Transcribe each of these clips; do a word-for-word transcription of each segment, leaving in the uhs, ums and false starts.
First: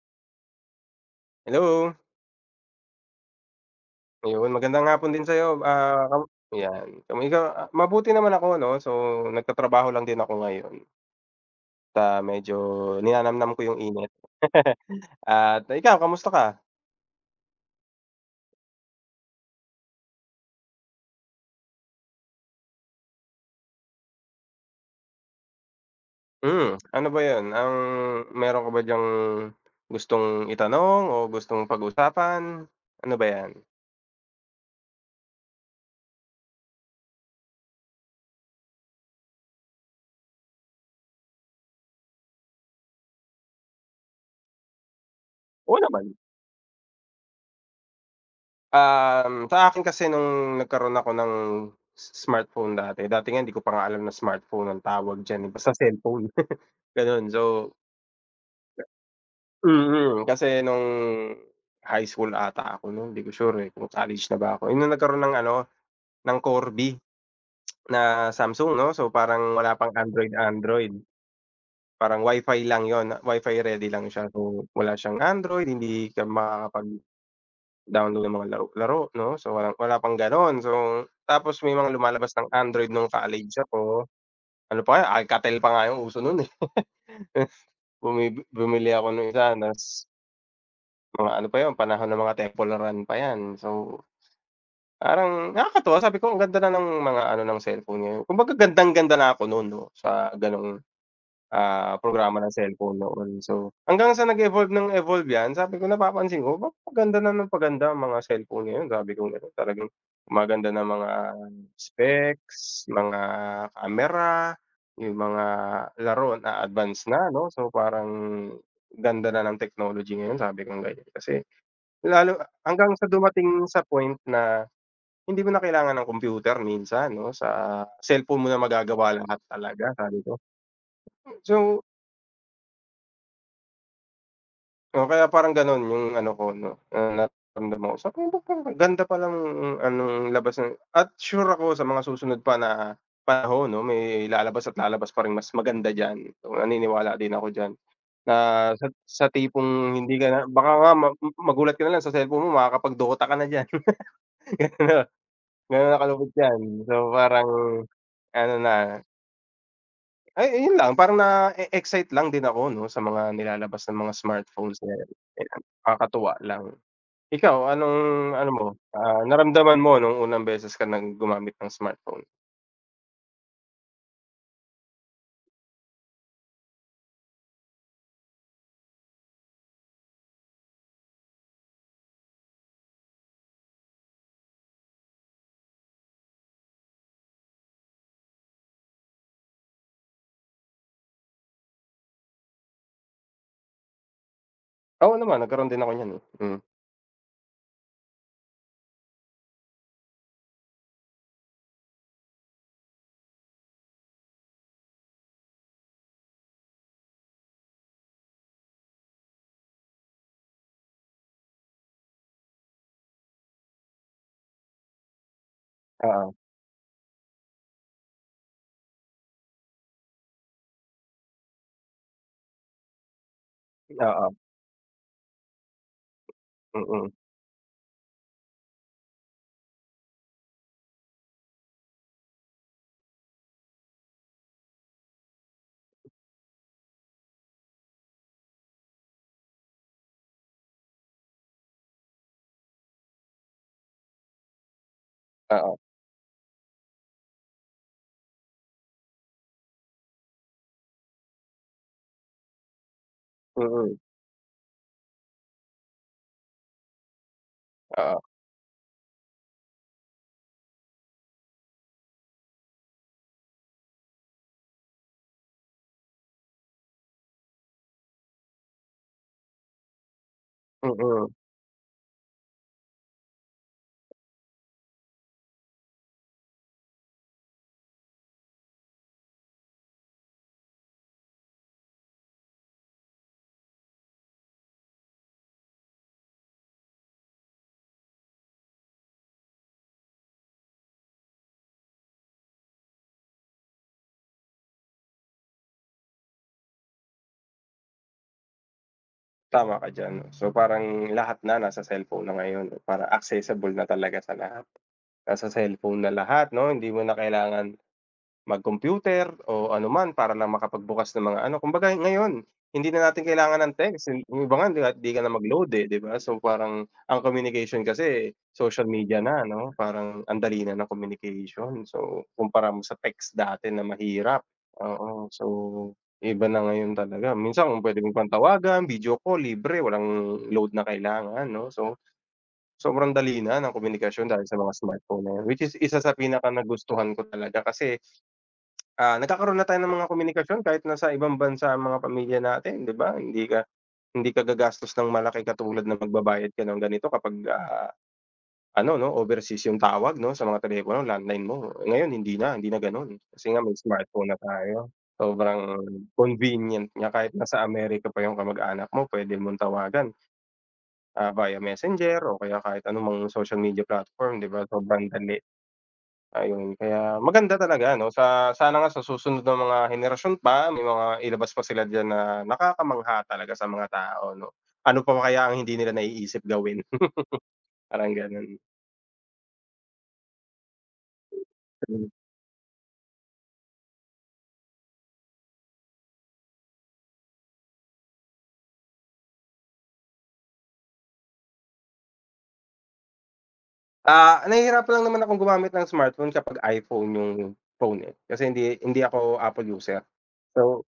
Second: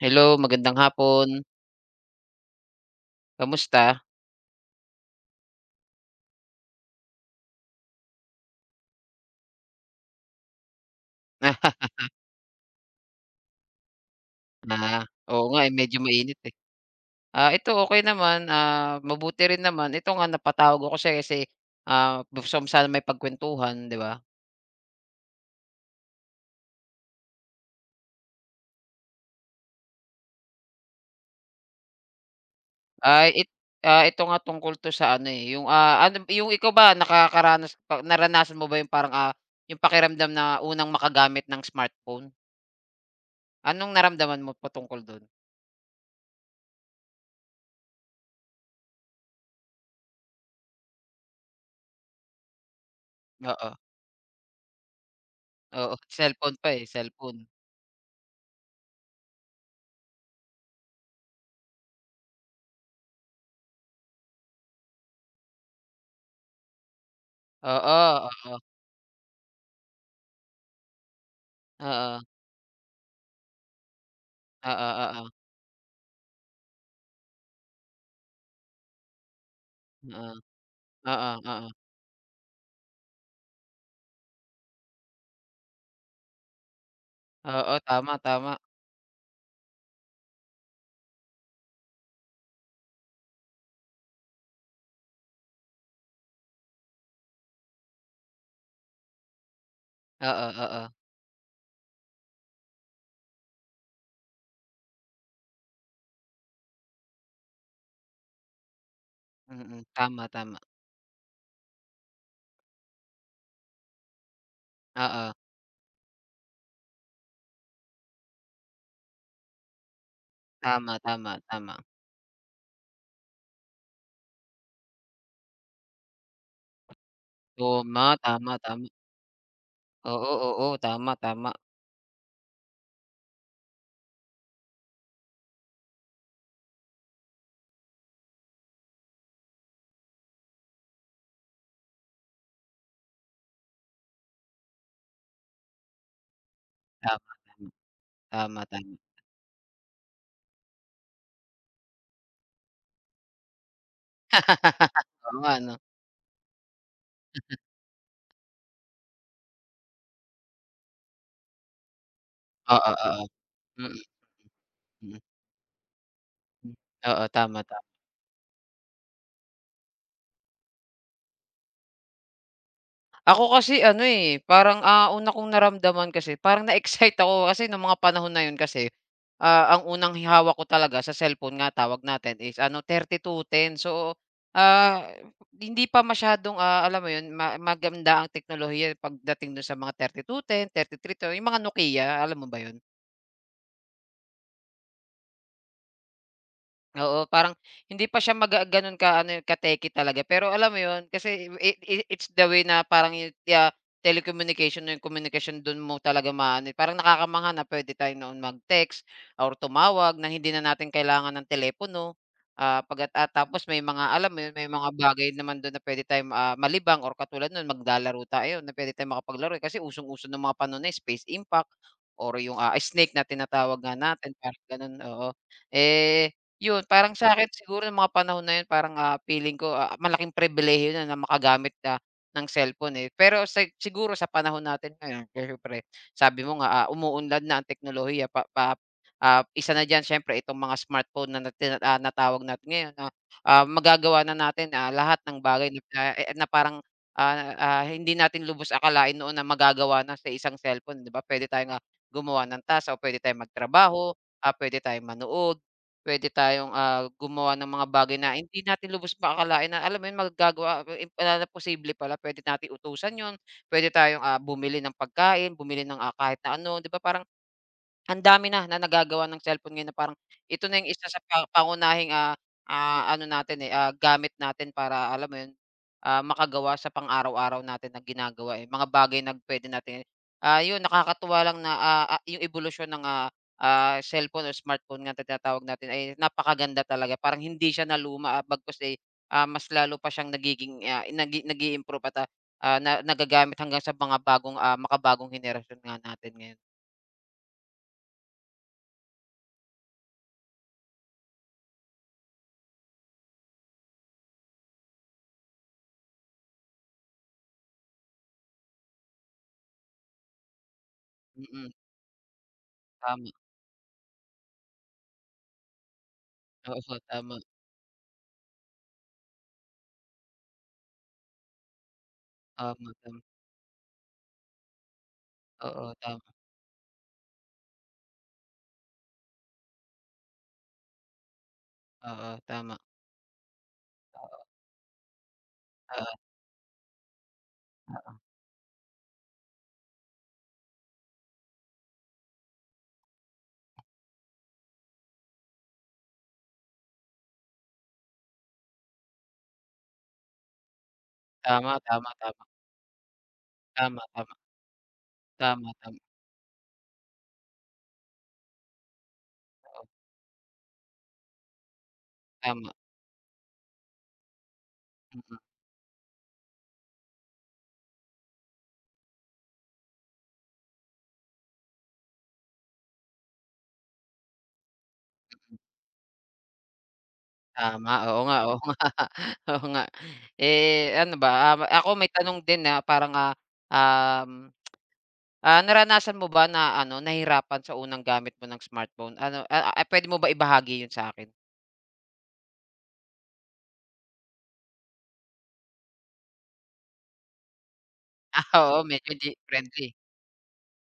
Hello, magandang hapon. Hello! Kamusta? Ayun, magandang hapon din sa'yo, ah, kam yan [unintelligible] mabuti naman ako, 'no? So, nagtatrabaho lang din ako ngayon. Ta medyo ninanamnam ko yung init. Ah, oo nga At eh, medyo ikaw, kamusta mainit ka? eh. Ah, ito okey naman, ah, mabuti rin naman. Ito nga napatawag ako kasi kasi, ah, gusto ko sana makipagkwentuhan, 'di ba? Hmm, ano ba yon, ang meron ka ba dyang gustong itanong o gustong pag-usapan? Ano ba Ay it yan? ito nga, tungkol 'to sa ano eh, yung, ah, ano, yung ikaw ba nakakaranas naranasan mo ba yung parang, ah, yung pakiramdam na unang makagamit ng smartphone? Anong naramdaman mo patungkol do'n? Oo naman. Um, sa akin kasi nung nagkaroon ako ng s smartphone dati, dati nga hindi ko Oo. pa nga alam na smartphone ang tawag dyan eh, basta Oo, cellphone, cellphone pa eh, gano'n. cellphone. So Mm, kasi nung high school 'ata ako no'n, hindi ko sure eh kung college na ba ako eh, nung nagkaroon ng ano, ng Corby na Oo oo. Samsung, 'no? So, parang wala pang Android Android. Oo. Parang wifi lang 'yon, wifi ready lang siya. So, Oo wala siyang oo. Android, hindi ka makakapag-download ng mga laro laro, 'no? So, walang wala pang Oo, gano'n. So, oo, tapos oo. may mga lumalabas ng Android nung college ako, ano pa nga, Alcatel pa nga yung uso no'n eh. Oo. Tama, Bumi tama. bumili ako nung isa, nas Mga ano pa yun, panahon ng mga Temple Run pa yan. So, parang nakakatuwa sabi ko, "Ang ganda na ng mga ano ng cellphone ngayon," kumbaga gandang-ganda na ako nun 'no, sa Oo, ganung, oo. ah, programa ng cellphone noon. So, hanggang sa nag-evolve ng evolve yan, sabi ko napapansin ko, "'Ba paganda na ng paganda ang mga cellphone ngayon," sabi kong gano'n. Mm, Talagang tama, tama. maganda na mga specs, mga camera, yung Oo. mga laro na advance na, 'no? So, parang "Ganda na ng technolog ngayon," sabi kong Tama, ganyan, tama, kasi tama. lalo hanggang sa dumating sa point na hindi mo na kailangan ng computer minsan 'no, Oo "sa ma. cellphone mo Tama, na tami. magagawa lahat talaga," sabi Oo, ko. oo. Tama, tama. So O kaya parang ganun yung ano ko, 'no, nararamdam ko. Sabi ko "Ba't parang ang ganda palang anong labas na," at sure ako sa mga susunod pa na panahon 'no, may lalabas at lalabas pa ring mas maganda diyan. Naniniwala Tama, din ako ganun. diyan na Tama, sa tangi. sa tipong hindi ka na baka nga ma magulat ka nalang sa cellphone mo makakapag Dota ka na diyan, [unintelligible] Oo nga, 'no? ganon na kalupit 'yan. So, parang ano na Ay, ayun lang, parang na-eexcite lang din ako 'no, Oo, sa oo. mga nilalabas Mm. ng mga smartphones na, 'yan. Mm. Ayan. Kakatuwa lang. Hmm. Oo, tama, Ikaw tama. anong, ano mo, ah, naramdaman mo nung unang beses ka ng gumamit ng smartphone? Ako kasi ano, eh, parang, ah, una kong naramdaman kasi parang na-excite ako. Kasi no'ng mga panahon na yun kasi, ah, ang unang hi hawak ko talaga, sa cellphone nga tawag natin is ano, thirty two ten. So, ah, hindi pa masyadong, ah, alam mo yun ma maganda ang teknolohiya, eh, pagdating do'n sa mga thirty two ten, thirty three two. Yung mga Nokia, alam mo ba yun? Oo naman, nagkaro'n din ako niyan, eh. Hmm. Oo, parang, hindi pa siya maga gano'n ka ano, eh, ka-techy talaga, eh. Pero alam mo yun, kasi i i it's the way na parang yu ti ah, telecommunication na komunikasyon, do'n mo talaga ma-a-ano, eh parang nakakamangha na puwede tayo noon mag-text, or tumawag na hindi na natin kailangan ng telepono. Ah, pagkat ah, tapos, may mga alam mo yun? May mga bagay naman do'n na puwede Oo. tayong, ah, malibang or katulad no'n, maglalaro tayo, na puwede tayong makapaglaro. Kasi usong-uso no'ng mga panahon na yun, Space Impact or yung, ah, Snake na tinatawag nga Oo. natin, parang ganun. Oo. Eh, yun, Mm. parang sakin, siguro yung mga panahon na yun parang, ah, feeling ko, ah, malaking pribilehiyo na na makagamit ka ng cellphone, eh. Pero sa siguro sa panahon natin ngayon, siyempre sabi mo nga, ah, umuunlad na ang teknolohiya. Pa pa ah, isa na diyan siyempre itong mga smartphone, na na tina ah, natawag natin ngayon na, ah, magagawa na natin, ah, lahat ng bagay Oo. [unintelligible] eh eh, na parang, ah, ah, hindi natin lubos akalain noon na magagawa na sa isang cellphone, 'di ba? Puwede tayong, ah, gumawa ng task o puwede tayong Mm. magtrabaho, ah, puwede tayong manood, puwede tayong, ah, gumawa ng mga bagay Oo. na hindi natin lubos pa akalain na alam mo yun? Magagawa [unintelligible] na na posible pala. Puwede natin utusan yun, puwede tayong, ah, bumili ng pagkain, bumili ng, ah, kahit na ano, 'di ba? Parang ang dami na, na nagagawa ng cellphone ngayon na parang, ito na yung isa sa Mm. pa pangunahing, ah, ah, ano natin, eh, ah, gamit natin. Para alam mo yun, ah, makagawa sa pang-araw-araw natin na ginagawa, eh. Mga bagay na puwede natin i ah, yun, nakakatuwa lang na, ah, ah, yung ebolusyon ng, ah, ah, cellphone or smartphone nga tinatawag natin, ay napakaganda talaga. Parang hindi siya naluma, ah, bagkus, eh, ah, mas lalo pa siyang nagiging, ah, nagi nag-iimprove at, ah, ah, na nagagamit hanggang sa mga bagong, ah, makabagong henerasyon nga natin ngayon. Tama ka diyan 'no, so parang lahat na na sa cellphone na ngayon para accessible na talaga sa lahat. Nasa cellphone na lahat 'no hindi mo na kailangan mag-computer o ano man para lang makapagbukas ng mga ano Mm. kumbaga ngayon hindi na natin Tama. kailangan ng text yung iba nga kahit di ka na mag-load, eh, di ba? So, Oo, parang po ang tama. communication kasi social media na 'no parang ang dali na ng communication. So, kumpara mo Tama. sa text dati na mahirap oo so Oo, tama. iba na ngayon talaga minsan kung pwede ko pang tawagan video call libre walang load na kailangan 'no. So, Oo, tama. sobrang dali na ng komunikasyon Oo. dahil sa mga smartphone na 'yan which is isa sa Oo. pinakanagustuhan ko talaga. Kasi, Oo. ah, nagkakaroon na tayo ng mga komunikasyon kahit na sa ibang bansa ang mga pamilya natin, di ba? Hindi ka hindi ka gagastos ng malaki katulad ng pagbabayad ka ng ganito kapag, ah, ano 'no, overseas yung tawag 'no sa mga telepono landline mo Tama, ngayon tama, hindi tama. na hindi na ganun kasi nga may Tama, tama, smartphone na tayo tama, sobrang tama. convenient nga kahit na sa America pa yung kamag-anak mo puwede mong Oo. tawagan. Ah, via Messenger o kaya Tama. kahit anong mga social media platform di ba, sobrang dali Mm. ayun kaya maganda talaga 'no sa sana nga sa susunod na mga henerasyon pa may mga ilabas pa sila diyan na nakakamangha talaga sa mga tao 'no, ano pa kaya ang Mm. hindi nila naiisip gawin. Tama, Parang oo nga ganun. oo nga oo nga, eh, ano ba, ah, ako may Hmm. tanong din na parang, ah, um, ah, naranasan mo ba na ano nahirapan sa unang gamit mo ng smartphone ano, ah, pwede mo ba ibahagi yun sa'kin? Ah, nahihirapan lang naman akong gumamit ng smartphone kapag iPhone yung phone eh. Ah, Kasi oo. hindi hindi Medyo 'di ako Apple friendly. user. So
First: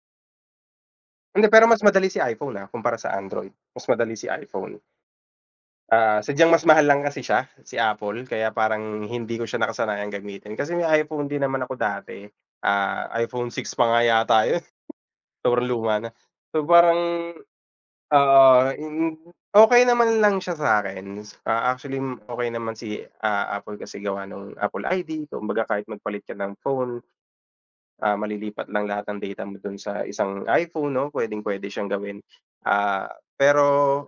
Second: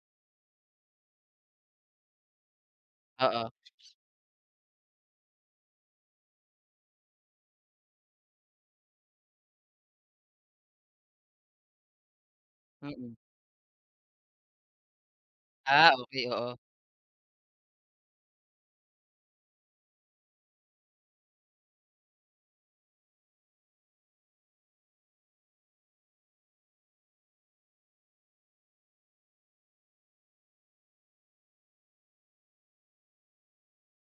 Hindi, pero mas madali si iPhone, ah, kumpara sa Android. Oo. Mas madali si iPhone. Ah, sadyang mas mahal lang kasi siya, si Apple kaya parang hindi ko siya nakasanayang gamitin. Kasi may iPhone din naman ako dati, ah, Mm. iPhone 6 pa nga yata yun sobrang Ah, luma na. okey. Oo. So, parang, ah, mm, okey naman lang siya sa 'kin. Ah, actually okey naman si, ah, Apple kasi gawa nung Apple I-D. Kumbaga kahit magpalit ka ng phone, ah, malilipat lang lahat ng data mo dun sa isang iPhone, 'no, puwedeng-puwede siyang gawin, ah, pero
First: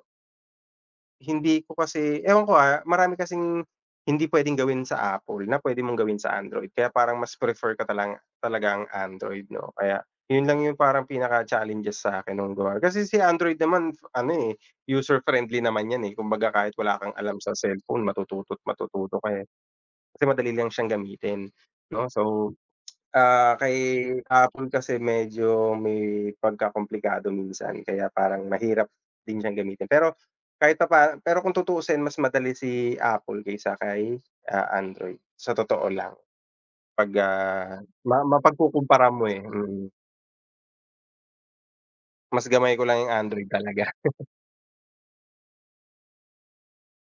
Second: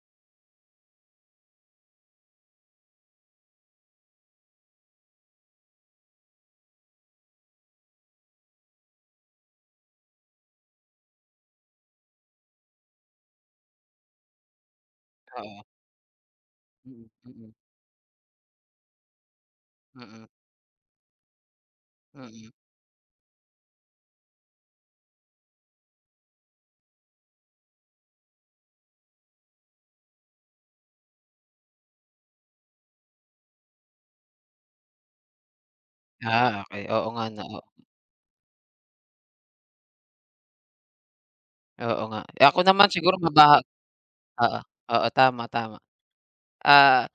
hindi ko kasi ewan ko, ah, marami kasing hindi puwedeng gawin sa Apple na puwede mong gawin sa Android kaya parang mas prefer ko talanga talaga ang Android, 'no? Kaya yun lang yung parang pinaka-challenges sa'kin nung gawa kasi si Android naman, ano eh, user friendly Oo. naman 'yan eh. Kumbaga kahit wala Mm, kang alam mm. sa cellphone matututo't matututo ka eh. Mm. Kasi madali lang siyang gamitin, 'no? Mm. So, ah, kay Apple kasi medyo may pagkakomplikado minsan kaya parang mahirap din siyang gamitin. Pero kahit papaano pero kung tutuusin mas madali si Apple kaysa kay, ah, Android sa totoo lang Ah, okey, oo 'pag, nga na o ah, ma mapagkukumpara mo eh, mm. Oo nga, Mas eh, ako gamay ko naman lang yung siguro Android maba talaga. oo. Oo, tama, tama. Ah,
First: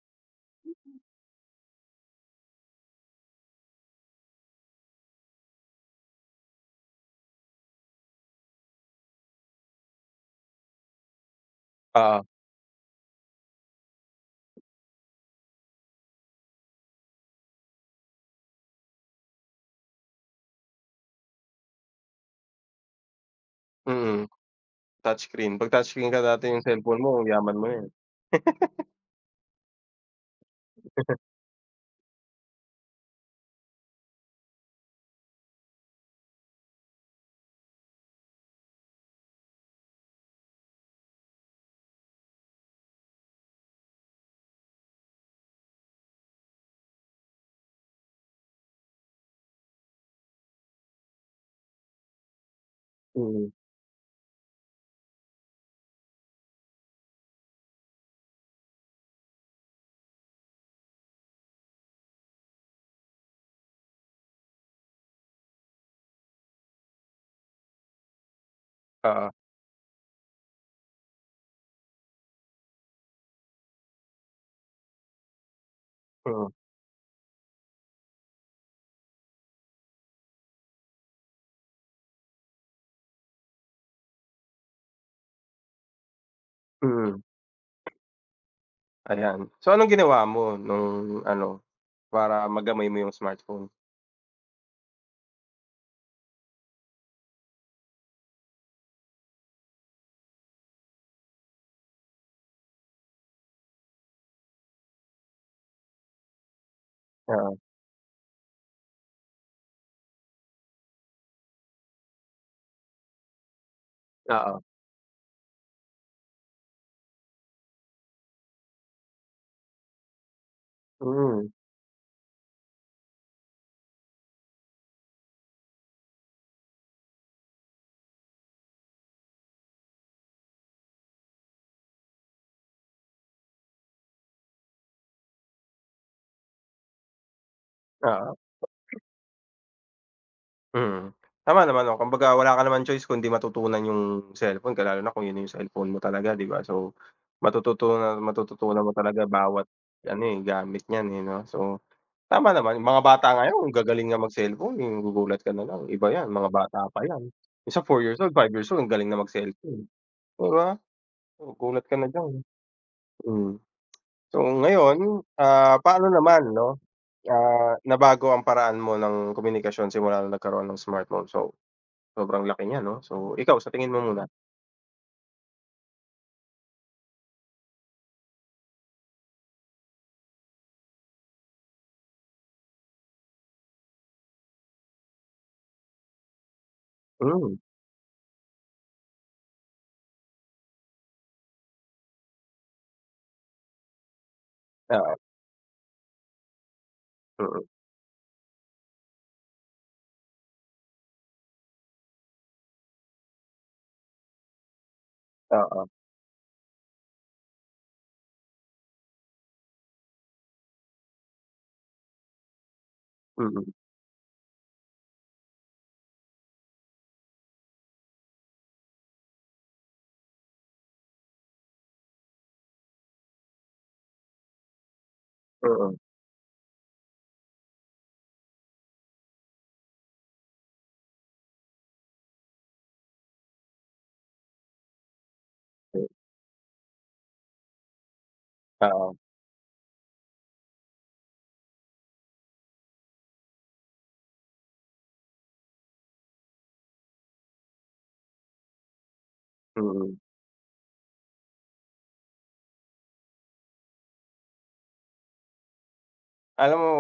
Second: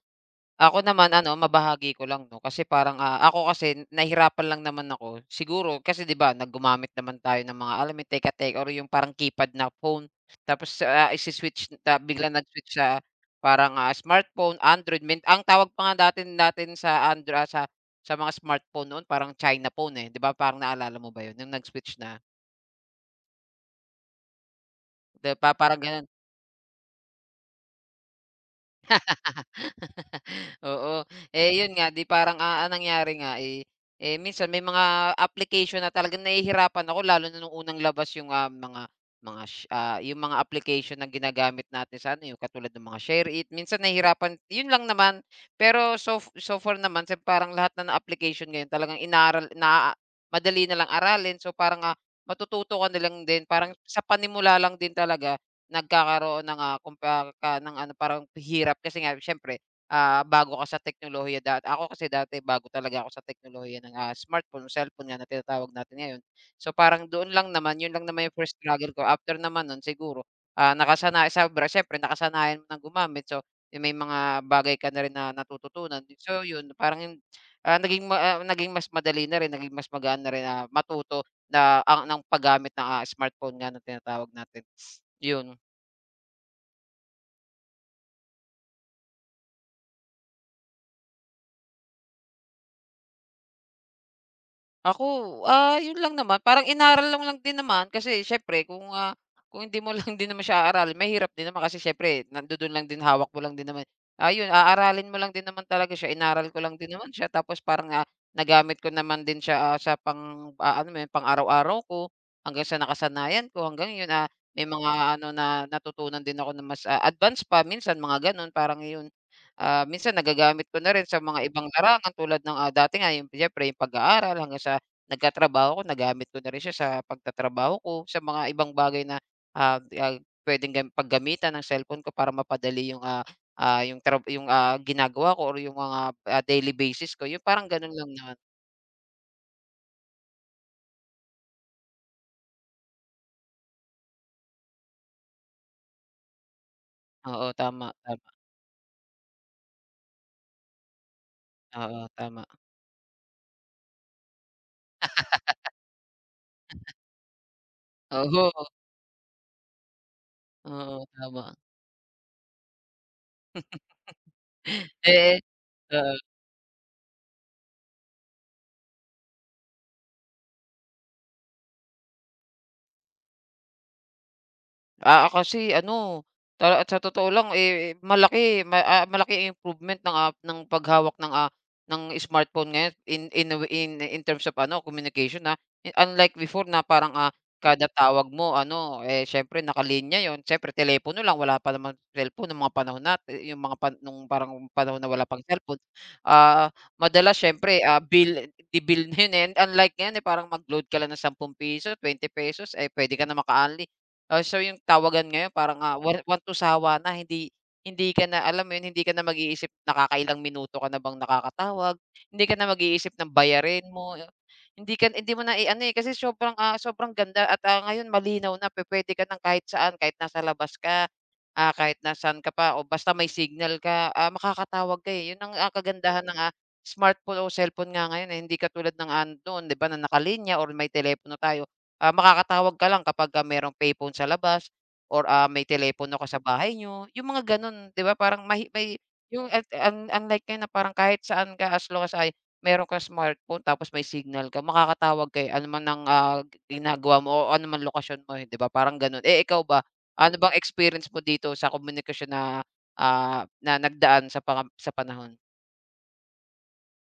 ako naman ano mabahagi ko lang 'no, kasi parang, ah, ako kasi nahirapan lang naman ako siguro kasi 'di ba na gumamit naman tayo ng mga, alam yung teka-tek or yung parang keypad na phone. Tapos, ah, isi-switch, ta Oo. biglang nag-switch sa, parang, ah, smartphone, Android min ang tawag pa nga datin natin sa Andra ah, sa, sa mga smartphone noon, parang China phone, eh, 'di ba, parang naalala mo ba 'yon? Yung nag-switch na. Mm. Touch 'Di ba, screen. 'Pag parang touch gano'n. screen ka dati yung cellphone mo yaman mo 'yan. Oo. Eh, 'yon nga 'di parang, ah, ang nangyari nga, eh, eh, minsan may mga application na talagang nahihirapan ako lalo na no'ng unang labas yung, ah, mga mga, sh ah yung mga application na ginagamit natin sa ano yu katulad ng mga SHAREit. Minsan nahihirapan, 'yon lang naman, pero sof so far naman, sem parang lahat na ng application ngayon talagang inaral, naaa madali na lang aralin. So parang, ah, matututo ka na lang din Mm. parang sa panimula lang din talaga, nagkakaroon ng, ah, kumparka ng ano, parang hirap kasi nga siyempre, ah, bago ka sa teknolohiya da ako kasi dati bago talaga ako sa teknolohiya ng, ah, smartphone o cellphone nga na tinatawag natin ngayon. So parang doon lang naman, 'yon lang naman 'yon lang naman yung first struggle ko Oo. after naman no'n siguro, ah, nakasanaya sobra, siyempre nakasanayan ng gumamit so, eh, may mga bagay ka na rin na natututunan, so Mm. 'yon parang yun, ah, naging ma ah naging mas madali na rin, naging mas magaan na rin, ah, matuto na ang, nang paggamit ng, ah, smartphone nga na tinatawag natin, 'yon. Mm. Ayan. So, anong ginawa mo nung ano para magamay mo yung smartphone? Ako, ah, yun lang naman parang inaaral lang din naman, kasi siyempre kung, ah, kung hindi mo lang din naman siya aaralin mahirap din naman. Kasi siyempre nandudun lang din, hawak mo lang din naman. Ayun, aaralin mo lang din naman talaga siya, inaaral ko lang din naman siya, Oo. tapos parang, ah, nagamit ko naman din siya, ah, sa pang, ah, alam mo yun, pang-araw-araw ko, hanggang sa nakasanayan ko, hanggang yun, ah, Oo. may mga ano na natutunan din ako na mas, ah, advance pa, minsan mga ganun. Parang iyon, ah, minsan nagagamit ko na rin sa mga Mm. ibang larangan tulad ng, ah, dati nga yung siyempre yung pag-aaral, hanggang sa nagkatrabaho ako. Nagamit ko na rin siya sa pagtatrabaho ko, sa mga ibang bagay na, ah, ah, pwedeng gam paggamitan ng cellphone ko para mapadali yung, ah, ah, yung trab ah, ginagawa ko or yung mga, ah, daily basis ko, yun parang ganun lang Oo. naman. Mm, tama naman, 'no. Kumbaga wala ka naman choice kundi matutunan yung cellphone, ka lalo na kung yun na yung cellphone mo talaga, di ba? So, Oo, tama, matututunan at tama. matututunan mo talaga bawat ano, eh, gamit niyan, eh, 'no? So, Oo, tama. tama naman. Mga bata ngayon ang gagaling nga mag-cellphone, eh, magugulat ka nalang, iba yan mga bata pa yan. Minsan four years old, five years Oho. old ang galing na mag-cellphone, di ba? Oo, tama. Magugulat ka na diyan, mm. So, ngayon, Eh ah, paano oo. naman, 'no, ah, nabago ang paraan mo ng komunikasyon simula nung nagkaroon ng smartphone. So, sobrang laki niyan, 'no? So, ikaw sa tingin mo muna? Ah, ah, kasi ano, ta at sa totoo lang, eh, malaki ma ah, malaking improvement ng, ah, ng paghawak ng, ah, ng smart phone ngayon in in a way, in in terms of ano, communication, ha. Eh, unlike before na parang, ah, Hmm. kada tawag mo ano, eh, siyempre nakalinya yun, siyempre telepono lang wala pa namang cellphone nung mga panahon natin, yung mga pan nung parang panahon na Oo. wala pang selpon. Ah, madalas Mm. siyempre, ah, bil bibilhin, eh, unlike ngayon, eh, parang mag-load ka lang ng sampung piso, bente pesos, eh, puwede ka na maka-unli. Ah, so yung tawagan ngayon parang, Oo. ah, one one to sawa na hindi hindi ka na, alam mo yun, hindi ka na mag-iisip, nakakailang minuto ka na bang nakakatawag? Hindi ka na mag-iisip ng Mm. bayarin mo, yung hindi ka na hindi mo na, i-ano, eh, kasi sobrang, ah, sobrang ganda at, ah, ngayon malinaw na pu-puwede ka ng kahit saan, kahit nasa labas ka, ah, kahit nasaan ka pa o basta may signal ka, ah, makakatawag ka, eh, yun ang, ah, Oo. kagandahan ng, ah, smartphone o selpon nga ngayon, eh, hindi katulad ng, ah, amin noon 'di ba, na nakalinya or may telepono tayo. Ah, makakatawag ka lang kapagka merong payphone sa labas or, ah, may telepono ka sa bahay niyo, yung mga ganun. 'Di ba, parang may hi may Oo. yung ang ang un unlike ngayon na parang kahit saan ka as long as ay, meron kang smartphone tapos may signal ka, makakatawag ka, eh, ano man ang, ah, ang ginagawa mo o ano man lokasyon mo, eh, 'di ba, parang ganun, eh. Ikaw ba? Mm. Ano bang experience mo dito sa komunikasyon na, ah, na nagdaan sa mga sa panahon? Alam mo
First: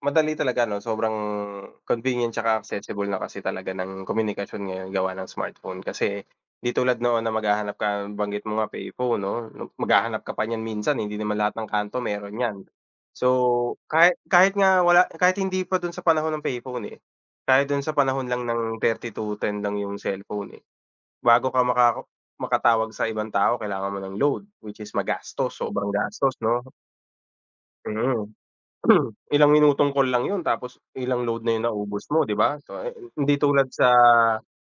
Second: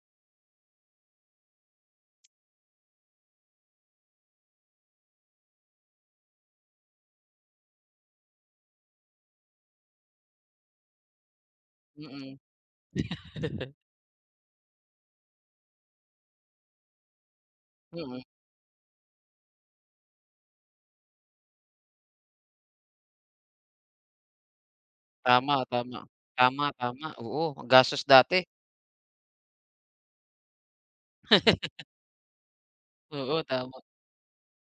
madali talaga ano, sobrang convenient tsaka accessible na kasi talaga ng komunikasyon ngayon gawa ng smartphone. Kasi di tulad noon na maghahanap ka, nabanggit mo nga, payphone, 'no, maghahanap ka pa niyan minsan, eh, hindi naman lahat ng kanto meron Mm. niyan. So, kahit kahit nga wala kahit hindi pa dun sa panahon ng payphone, eh, kahit dun sa Mm. panahon lang ng thirty two ten lang yung cellphone, eh. Bago ka maka makatawag sa ibang tao kailangan mo ng load, which is magastos, Tama, sobrang tama. gastos, 'no? Tama, tama, oo, magastos Mm. dati. Ilang minutong call lang yun tapos ilang load na yung naubos mo, 'di ba? So, eh, hindi Oo, tulad tama. sa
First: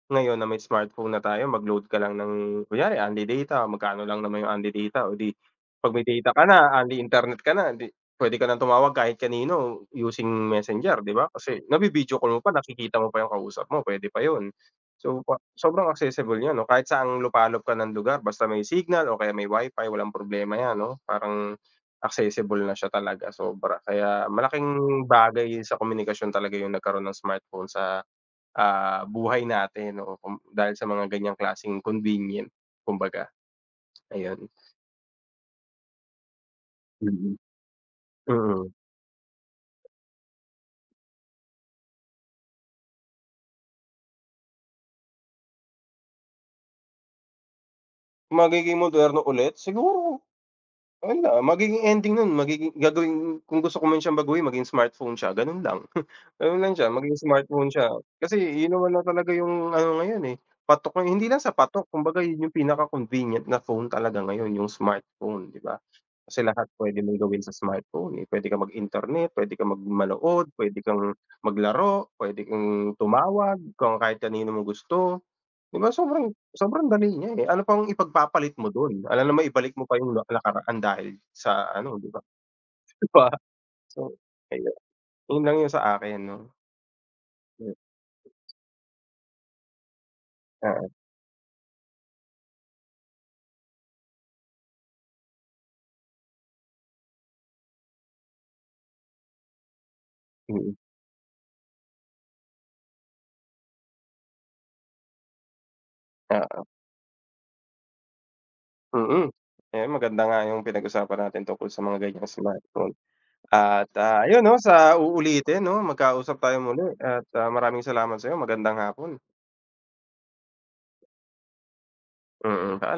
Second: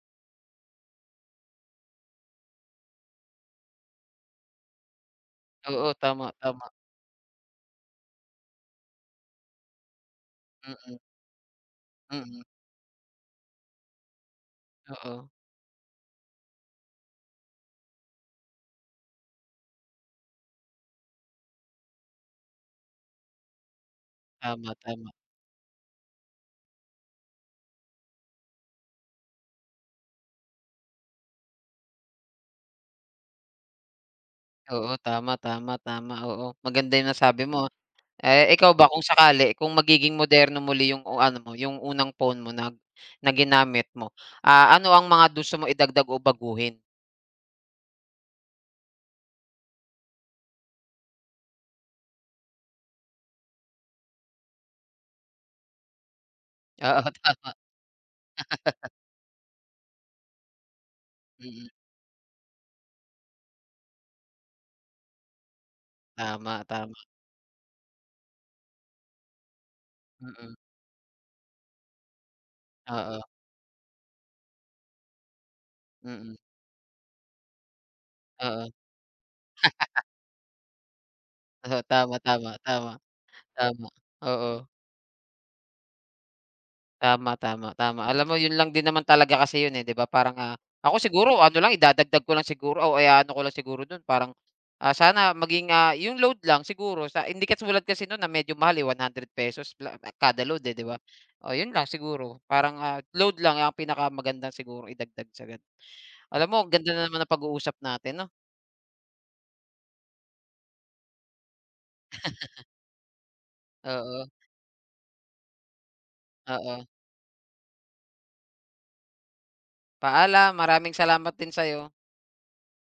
ngayon na may smartphone na tayo mag-load ka lang ng kunyari unli data, magkano lang naman yung unli data. O di 'pag Oo, may tama, data ka tama. na, unli internet ka na, hindi pwede ka ng tumawag kahit kanino using Mm. Messenger, 'di ba? Kasi navi-video call mo Mm. pa, nakikita mo pa yung kausap mo, pwede pa yun. So, Oo. pa sobrang accessible yun, ano? Kahit saang lupalop ka ng lugar basta may signal o kaya may Wi-Fi, walang problema yan, 'no? Parang accessible na siya talaga sobra. Kaya Tama, malaking tama. bagay sa komunikasyon talaga yung nagkaroon ng smartphone sa, ah, buhay natin, oo. Kum dahil sa mga ganyang klaseng convenient kumbaga, ayun. Oo, tama, tama, tama. Oo. Maganda yung Mm. nasabi mo. Eh, Mm. ikaw ba, kung sakali, kung magiging moderno muli yung ano mo, yung unang phone mo na ginamit mo, ah, ano ang mga gusto mo idagdag o baguhin? Magiging moderno ulit? Siguro, wala, magiging ending nun magiging gagawing kung gusto ko man siyang baguhin maging smartphone siya, ganun lang. Ganun lang siya, Oo, maging tama. smartphone siya. Kasi iyon naman na talaga yung ano ngayon eh, patok eh. Hindi lang sa Mm. patok kumbaga 'yon yung pinaka-convenient na phone talaga ngayon, yung smartphone, di ba? Kasi Tama, lahat tama. puwede mong gawin sa smartphone eh, puwede kang mag-internet, puwede kang mag manood, Mm. puwede kang maglaro, puwede kang Oo. tumawag kung kahit kanino mo gusto. 'Di ba sobrang Mm. sobrang dali niya eh. Ano pang ipagpapalit Oo. mo dun, alangan naman ibalik mo pa yung nak nakaraan dahil sa ano, 'di Tama, ba? tama, tama. Di ba? Tama, So, oo. ayun. Yun lang yung sa akin, 'no? Tama, Hmm. tama, tama. Alam mo yun lang din naman talaga kasi yun eh, di ba, parang, ah, Oo. ako siguro ano lang, idadagdag ko lang siguro o kaya i-aano ko lang siguro dun parang, ah, sana maging, ah, yung load lang siguro sa hindi katulad kasi noon na medyo mahal eh, one hundred pesos pla kada load Mm. eh, di ba? Oh, yun lang siguro, parang, ah, load lang ang pinakamagandang sigurong idagdag sa ganun. Alam mo Oo. ang ganda na naman ng pag-uusap natin, 'no? Mm. Ayan, maganda nga yung pinag-usapan natin tungkol sa mga ganiyang smartphone, at, ah, Oo. ayun 'no, sa uulitin 'no, magkausap tayo muli Oo. at, ah, maraming salamat sa'yo. Magandang hapon. Paalam. Maraming salamat din sa'yo. Mm, paal